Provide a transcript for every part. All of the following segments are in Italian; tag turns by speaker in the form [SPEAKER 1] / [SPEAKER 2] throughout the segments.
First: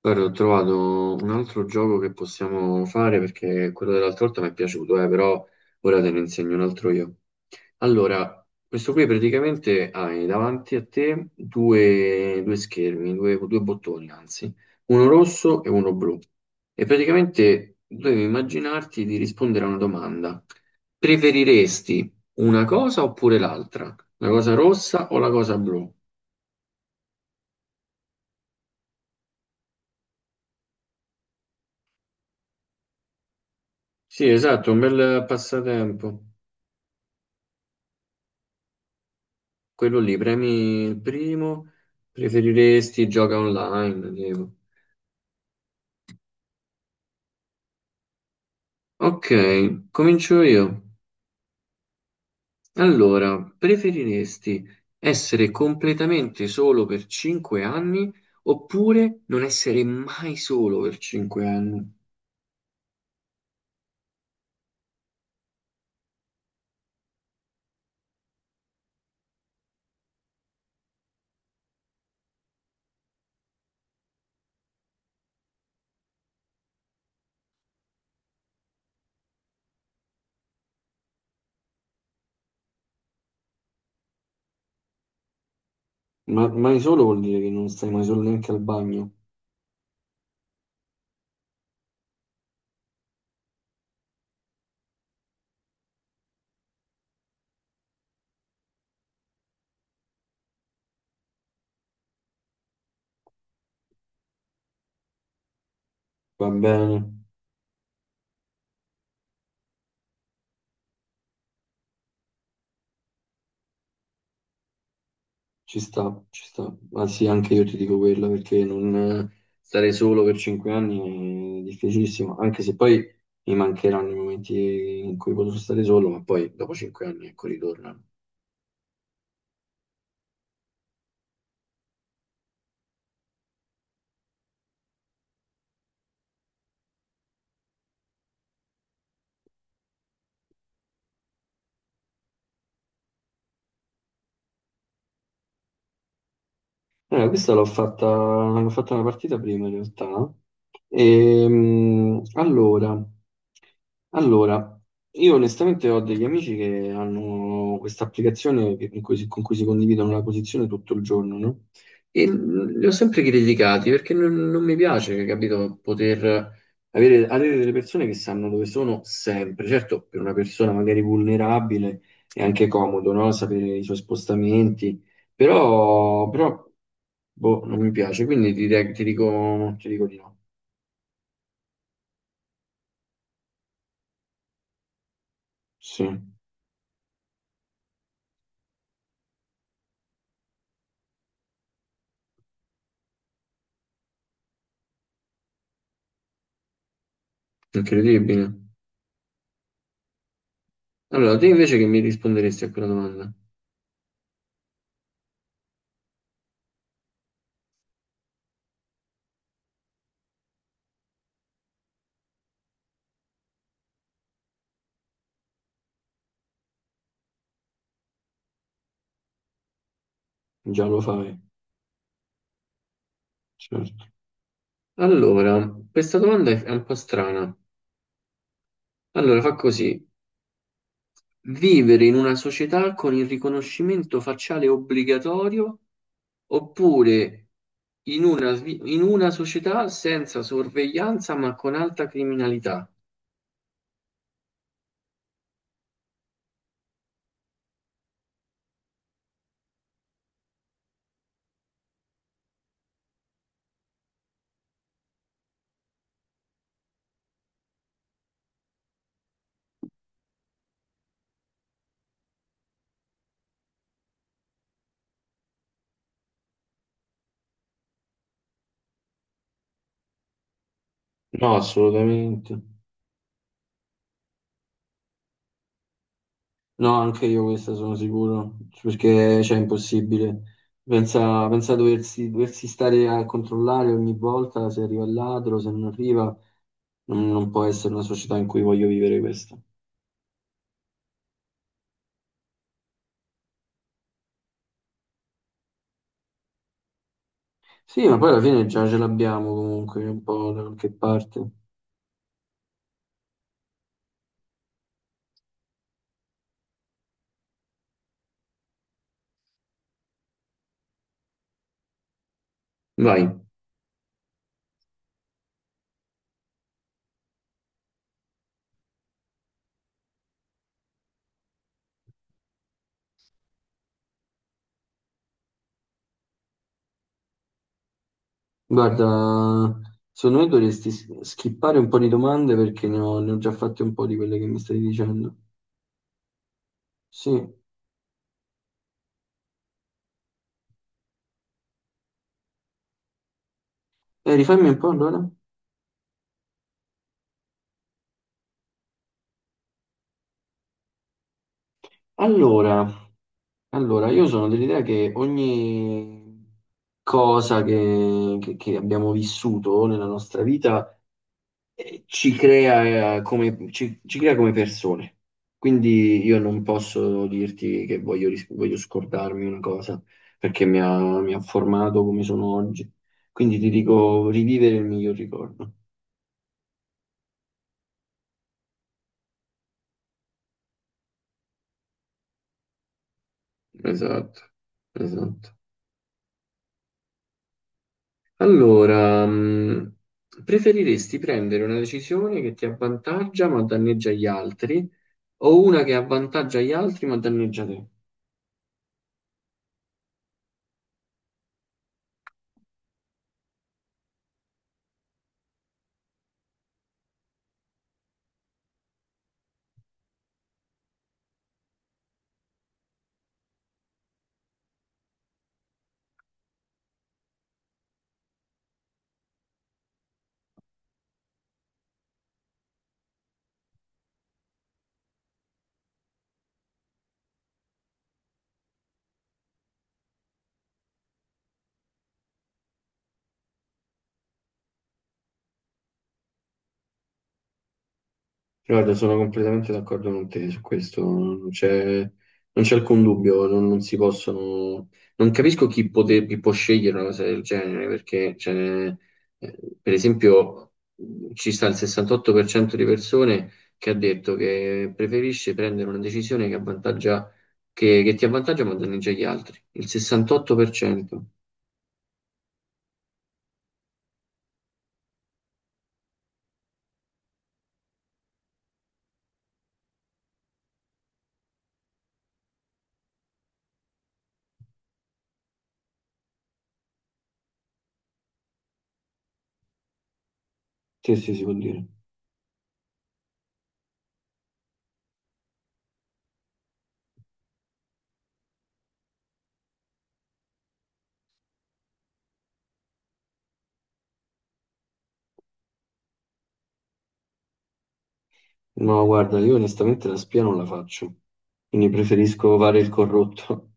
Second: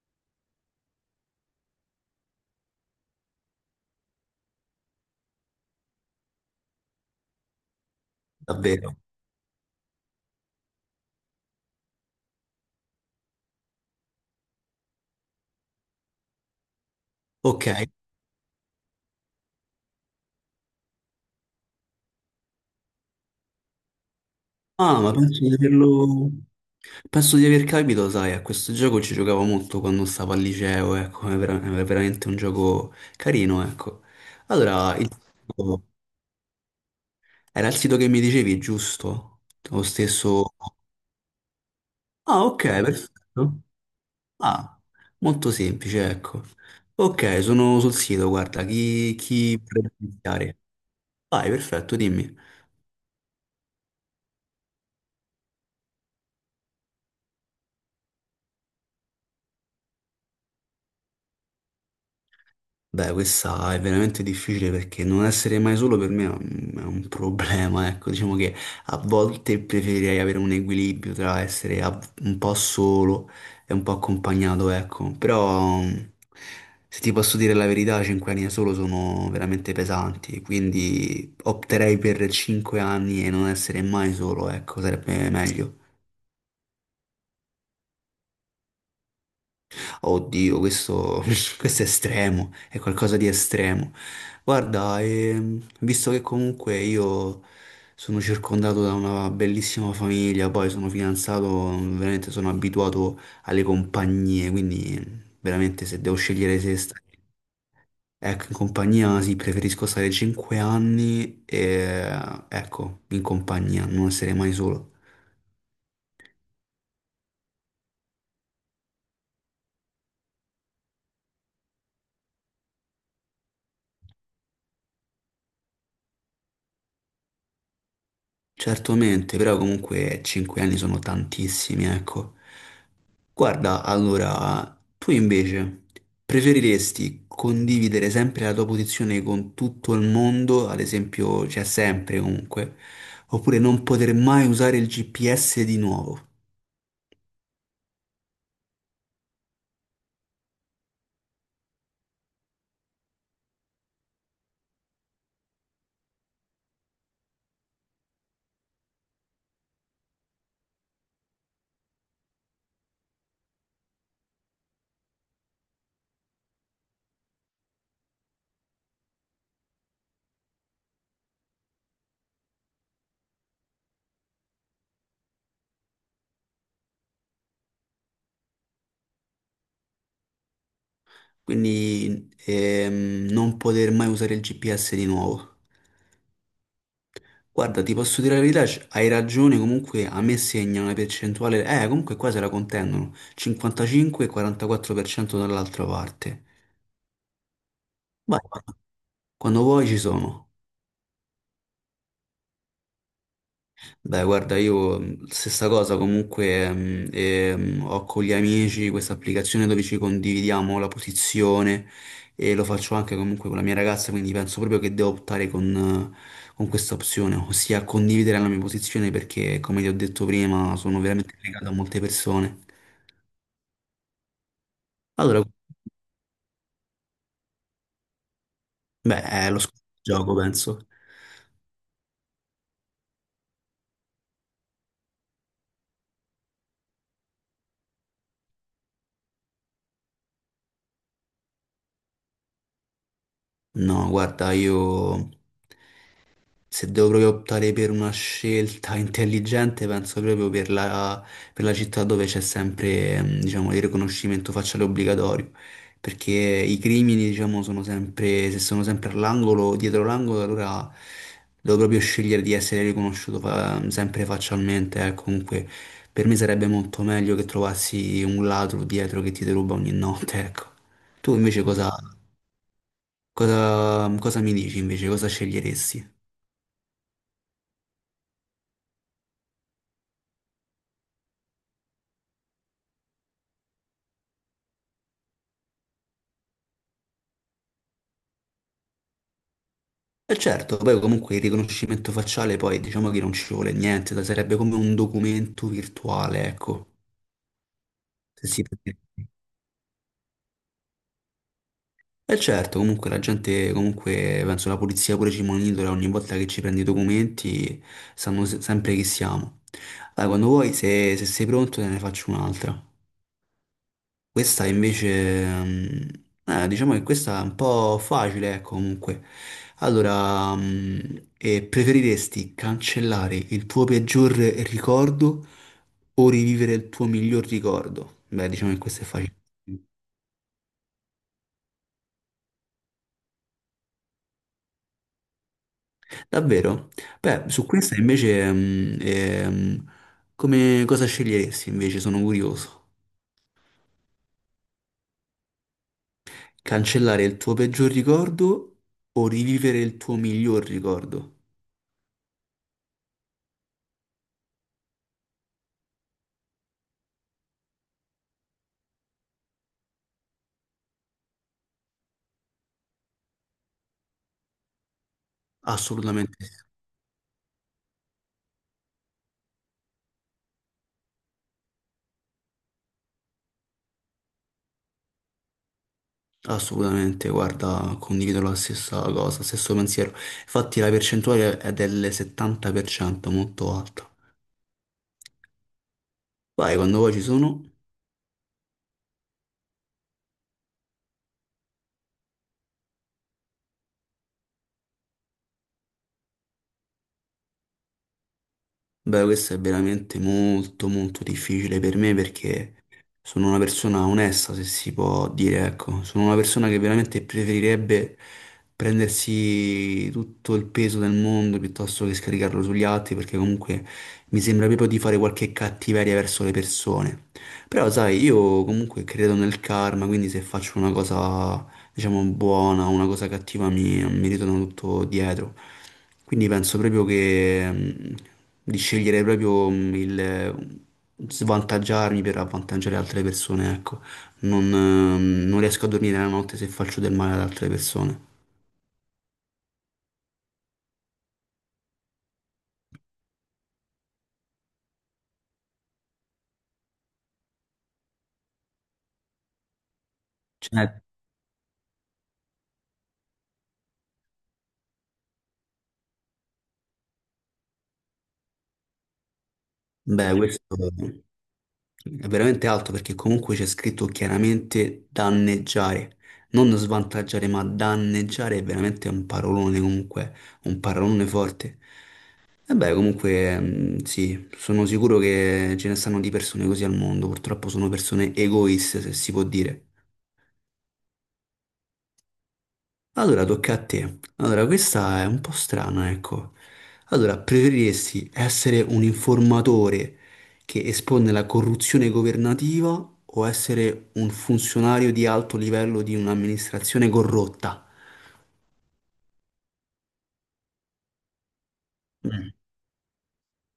[SPEAKER 1] Guarda, ho trovato un altro gioco che possiamo fare perché quello dell'altra volta mi è piaciuto, però ora te ne insegno un altro io. Allora, questo
[SPEAKER 2] Davvero?
[SPEAKER 1] qui praticamente hai davanti a te due schermi, due bottoni anzi, uno rosso e uno blu. E
[SPEAKER 2] Ok.
[SPEAKER 1] praticamente devi immaginarti di rispondere a una domanda. Preferiresti una cosa oppure l'altra? La cosa
[SPEAKER 2] Ah,
[SPEAKER 1] rossa
[SPEAKER 2] ma
[SPEAKER 1] o la
[SPEAKER 2] penso di
[SPEAKER 1] cosa blu?
[SPEAKER 2] averlo... Penso di aver capito, sai, a questo gioco ci giocavo molto quando stavo al liceo, ecco, è, è veramente un gioco carino, ecco.
[SPEAKER 1] Sì, esatto, un
[SPEAKER 2] Allora, il...
[SPEAKER 1] bel passatempo.
[SPEAKER 2] era il sito che mi dicevi, giusto? Lo
[SPEAKER 1] Quello lì,
[SPEAKER 2] stesso...
[SPEAKER 1] premi il primo,
[SPEAKER 2] Ah, ok,
[SPEAKER 1] preferiresti gioca
[SPEAKER 2] perfetto.
[SPEAKER 1] online, tipo.
[SPEAKER 2] Ah, molto semplice, ecco. Ok, sono sul sito, guarda,
[SPEAKER 1] Ok,
[SPEAKER 2] chi vuole
[SPEAKER 1] comincio
[SPEAKER 2] iniziare?
[SPEAKER 1] io.
[SPEAKER 2] Vai, perfetto, dimmi.
[SPEAKER 1] Allora, preferiresti essere completamente solo per 5 anni oppure non essere mai solo per 5 anni?
[SPEAKER 2] Beh, questa è veramente difficile perché non essere mai solo per me è è un problema, ecco, diciamo che a volte preferirei avere un equilibrio tra essere un po' solo e un po' accompagnato, ecco, però se ti posso dire la verità, 5 anni da solo sono veramente pesanti, quindi opterei per 5 anni e non essere mai solo, ecco, sarebbe meglio.
[SPEAKER 1] Ma mai solo vuol dire che non stai mai solo neanche al bagno.
[SPEAKER 2] Oddio, questo, questo è estremo, è qualcosa di estremo. Guarda, visto che comunque io sono circondato da una bellissima famiglia, poi sono fidanzato, veramente sono abituato alle compagnie, quindi veramente se devo
[SPEAKER 1] Va
[SPEAKER 2] scegliere se stare,
[SPEAKER 1] bene.
[SPEAKER 2] ecco, in compagnia sì, preferisco stare 5 anni e ecco, in compagnia, non essere mai solo.
[SPEAKER 1] Ci sta, ci sta. Anzi, anche io ti dico quella perché non stare solo per 5 anni è difficilissimo, anche se poi mi mancheranno i momenti in cui potrò stare solo, ma poi dopo 5 anni, ecco, ritornano.
[SPEAKER 2] Certamente, però comunque 5 anni sono tantissimi, ecco. Guarda, allora, tu invece preferiresti condividere sempre la tua posizione con tutto il mondo, ad esempio, cioè sempre comunque, oppure non poter mai usare il GPS di nuovo?
[SPEAKER 1] Questa l'ho fatta una partita prima in realtà. Ehm, allora, allora, io onestamente ho degli amici che hanno questa applicazione con cui si condividono la posizione tutto il giorno, no? E li ho sempre criticati perché non mi piace, capito, poter avere delle persone che sanno dove sono sempre. Certo, per una persona magari vulnerabile è anche comodo, no? Sapere i suoi spostamenti. Però, boh, non mi piace, quindi ti dico di no.
[SPEAKER 2] Quindi non poter mai usare il GPS di nuovo.
[SPEAKER 1] Sì,
[SPEAKER 2] Guarda, ti posso dire la verità, hai ragione, comunque a me segna una percentuale, comunque qua se la contendono, 55 e 44% dall'altra parte. Vai,
[SPEAKER 1] incredibile.
[SPEAKER 2] quando vuoi ci sono.
[SPEAKER 1] Allora, te invece che mi risponderesti a quella domanda?
[SPEAKER 2] Beh, guarda, io, stessa cosa comunque ho con gli amici questa applicazione dove ci condividiamo la posizione e lo faccio anche comunque con la mia ragazza, quindi penso proprio che devo optare con questa opzione, ossia condividere la mia posizione perché, come ti ho detto prima,
[SPEAKER 1] Già
[SPEAKER 2] sono
[SPEAKER 1] lo fai,
[SPEAKER 2] veramente legato a molte persone.
[SPEAKER 1] certo.
[SPEAKER 2] Allora,
[SPEAKER 1] Allora, questa domanda è un po' strana.
[SPEAKER 2] beh,
[SPEAKER 1] Allora,
[SPEAKER 2] è
[SPEAKER 1] fa
[SPEAKER 2] lo scopo
[SPEAKER 1] così.
[SPEAKER 2] del gioco, penso.
[SPEAKER 1] Vivere in una società con il riconoscimento facciale obbligatorio oppure in una società senza sorveglianza ma con alta criminalità?
[SPEAKER 2] No, guarda, io. Se devo proprio optare per una scelta intelligente, penso proprio per per la città dove c'è sempre, diciamo, il riconoscimento facciale obbligatorio, perché i crimini, diciamo, sono sempre, se sono sempre all'angolo, dietro l'angolo, allora devo proprio scegliere di essere riconosciuto sempre faccialmente, eh. Comunque, per me sarebbe molto meglio che trovassi un ladro dietro che ti deruba ogni notte, ecco. Tu
[SPEAKER 1] No,
[SPEAKER 2] invece
[SPEAKER 1] assolutamente.
[SPEAKER 2] cosa mi dici invece, cosa sceglieresti?
[SPEAKER 1] No, anche io questa sono sicuro, perché cioè, è impossibile. Pensa, pensa a doversi stare a controllare ogni volta se arriva il ladro, se non arriva, non può essere una società in cui voglio vivere questa.
[SPEAKER 2] E certo, poi comunque il riconoscimento facciale poi diciamo che non ci vuole niente, sarebbe come un documento virtuale, ecco,
[SPEAKER 1] Sì, ma poi alla
[SPEAKER 2] se si
[SPEAKER 1] fine
[SPEAKER 2] può
[SPEAKER 1] già ce
[SPEAKER 2] dire.
[SPEAKER 1] l'abbiamo comunque, un po' da qualche parte.
[SPEAKER 2] E certo, comunque la gente, comunque penso la polizia pure ci monitora ogni volta che ci prendi i documenti, sanno sempre chi siamo. Allora, quando vuoi, se sei pronto, te ne faccio un'altra.
[SPEAKER 1] Vai.
[SPEAKER 2] Questa invece, diciamo che questa è un po' facile, ecco, comunque. Allora, preferiresti cancellare il tuo peggior ricordo o rivivere il tuo miglior ricordo? Beh, diciamo che questo è facile.
[SPEAKER 1] Guarda, secondo me dovresti skippare un po' di domande perché ne ho già fatte un po' di quelle che mi stai dicendo.
[SPEAKER 2] Davvero?
[SPEAKER 1] Sì,
[SPEAKER 2] Beh,
[SPEAKER 1] e
[SPEAKER 2] su questa invece, come cosa sceglieresti invece? Sono curioso.
[SPEAKER 1] rifammi un po' allora.
[SPEAKER 2] Cancellare il tuo peggior ricordo o rivivere il tuo miglior ricordo?
[SPEAKER 1] Allora, Allora, io sono dell'idea che ogni cosa che abbiamo vissuto nella nostra vita ci crea, come, ci, ci crea come persone. Quindi
[SPEAKER 2] Assolutamente
[SPEAKER 1] io non
[SPEAKER 2] sì.
[SPEAKER 1] posso dirti che voglio scordarmi una cosa, perché mi ha formato come sono oggi. Quindi ti dico rivivere il miglior ricordo.
[SPEAKER 2] Assolutamente, guarda, condivido la stessa cosa, stesso pensiero. Infatti la percentuale è del 70%, molto alta.
[SPEAKER 1] Esatto, esatto.
[SPEAKER 2] Vai, quando vuoi ci sono.
[SPEAKER 1] Allora, preferiresti prendere una decisione che ti avvantaggia ma danneggia gli altri o una che avvantaggia gli altri ma danneggia te?
[SPEAKER 2] Beh, questo è veramente molto molto difficile per me perché sono una persona onesta, se si può dire, ecco. Sono una persona che veramente preferirebbe prendersi tutto il peso del mondo piuttosto che scaricarlo sugli altri, perché comunque mi sembra proprio di fare qualche cattiveria verso le persone. Però, sai, io comunque credo nel karma, quindi se faccio una cosa diciamo, buona, o una cosa cattiva mi ritorna tutto dietro. Quindi penso proprio che di scegliere proprio il svantaggiarmi per avvantaggiare altre persone, ecco. Non riesco a dormire la notte se faccio del male ad altre persone.
[SPEAKER 1] Guarda, sono completamente d'accordo con te su questo, non c'è alcun dubbio, non si possono. Non capisco chi può scegliere una cosa del genere, perché cioè, per esempio
[SPEAKER 2] Cioè,
[SPEAKER 1] ci sta il 68% di persone che ha detto che preferisce prendere una decisione che ti avvantaggia ma danneggia gli altri. Il
[SPEAKER 2] beh, questo
[SPEAKER 1] 68%.
[SPEAKER 2] è veramente alto perché comunque c'è scritto chiaramente danneggiare. Non svantaggiare, ma danneggiare è veramente un parolone comunque, un parolone forte. E beh, comunque, sì, sono sicuro che ce ne stanno di persone così al mondo, purtroppo sono persone egoiste, se si può dire.
[SPEAKER 1] Sì, sì, si può dire.
[SPEAKER 2] Allora, tocca a te. Allora, questa è un po' strana, ecco. Allora, preferiresti essere un informatore che espone la corruzione governativa o essere un funzionario di alto livello di un'amministrazione corrotta?
[SPEAKER 1] No, guarda, io onestamente la spia non la faccio, quindi preferisco fare il corrotto.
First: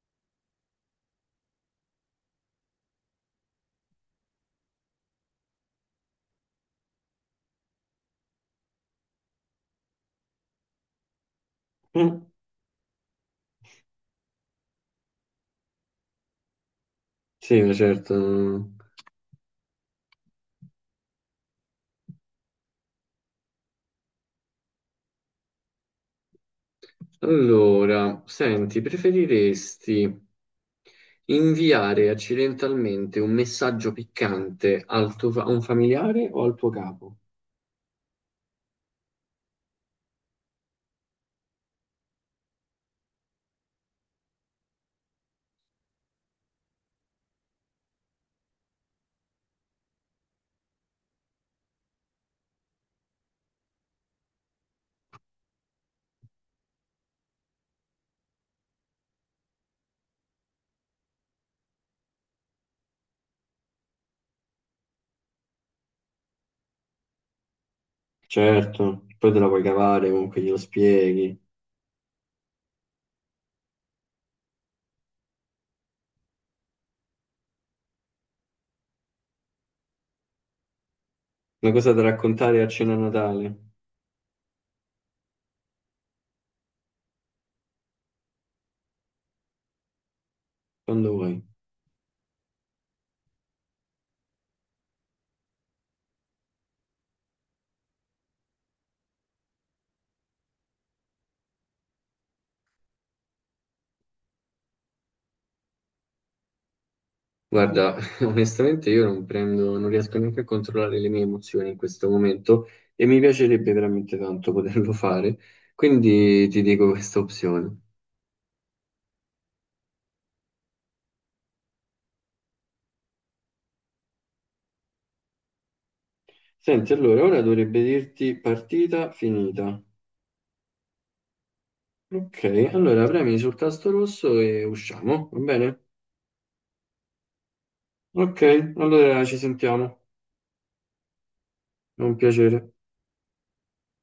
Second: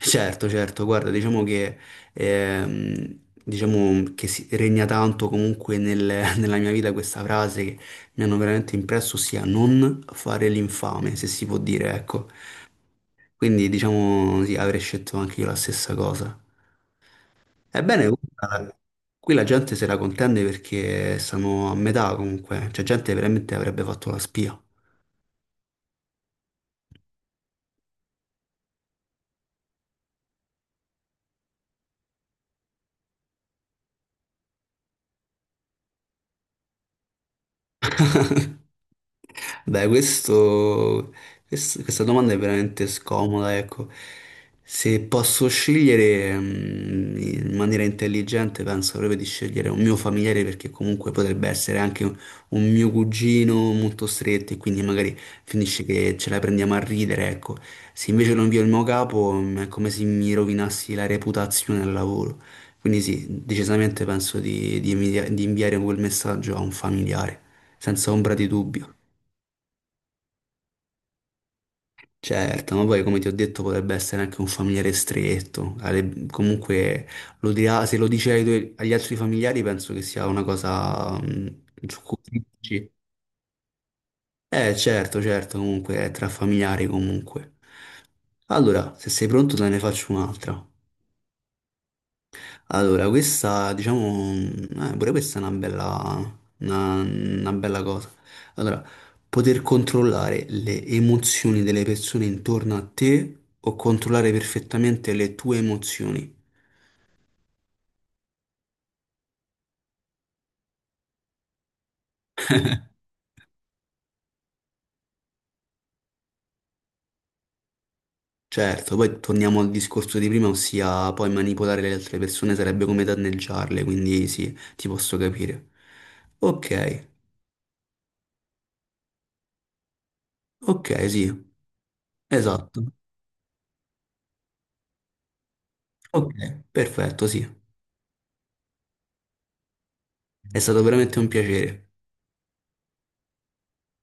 [SPEAKER 2] Certo, certo, guarda, ehm, diciamo che regna tanto comunque nella mia vita questa frase che mi hanno veramente impresso, ossia non fare l'infame, se si può dire, ecco. Quindi diciamo sì, avrei scelto anche io la stessa cosa.
[SPEAKER 1] Sì, ma
[SPEAKER 2] Ebbene,
[SPEAKER 1] certo.
[SPEAKER 2] guarda, qui la gente se la contende perché stanno a metà comunque, cioè gente veramente avrebbe fatto la spia.
[SPEAKER 1] Allora, senti, preferiresti inviare accidentalmente un messaggio piccante a un familiare o al tuo capo?
[SPEAKER 2] Dai, questo, questa domanda è veramente scomoda, ecco. Se posso scegliere in maniera intelligente, penso proprio di scegliere un mio familiare perché comunque potrebbe essere anche un mio cugino molto stretto e quindi magari finisce che ce la prendiamo a ridere, ecco. Se invece lo invio il mio capo, è come se mi rovinassi la reputazione al lavoro. Quindi sì, decisamente penso di inviare quel messaggio a un familiare, senza ombra di dubbio.
[SPEAKER 1] Certo, poi te la puoi cavare comunque glielo spieghi.
[SPEAKER 2] Certo, ma poi come ti ho detto potrebbe essere anche un familiare stretto, comunque lo dirà, se lo dice agli altri familiari penso che sia una cosa
[SPEAKER 1] Una cosa
[SPEAKER 2] su
[SPEAKER 1] da
[SPEAKER 2] cui
[SPEAKER 1] raccontare a
[SPEAKER 2] dici.
[SPEAKER 1] cena a Natale,
[SPEAKER 2] Eh certo, certo, comunque è tra familiari comunque. Allora, se sei pronto te ne faccio un'altra.
[SPEAKER 1] quando vuoi.
[SPEAKER 2] Allora, questa, diciamo, pure questa è una bella, una bella cosa. Allora, poter controllare le emozioni delle persone intorno a te o controllare perfettamente le tue emozioni.
[SPEAKER 1] Guarda, onestamente io non riesco neanche a controllare le mie emozioni in questo momento e mi piacerebbe veramente tanto poterlo fare, quindi ti dico questa opzione.
[SPEAKER 2] Certo, poi torniamo al discorso di prima, ossia poi manipolare le altre persone sarebbe come danneggiarle, quindi sì, ti posso capire.
[SPEAKER 1] Senti,
[SPEAKER 2] Ok,
[SPEAKER 1] allora ora dovrebbe dirti partita finita.
[SPEAKER 2] ok, sì,
[SPEAKER 1] Ok,
[SPEAKER 2] esatto.
[SPEAKER 1] allora premi sul tasto rosso e usciamo, va bene?
[SPEAKER 2] Ok, perfetto, sì.
[SPEAKER 1] Ok, allora ci sentiamo.
[SPEAKER 2] È stato veramente un piacere.
[SPEAKER 1] È un piacere.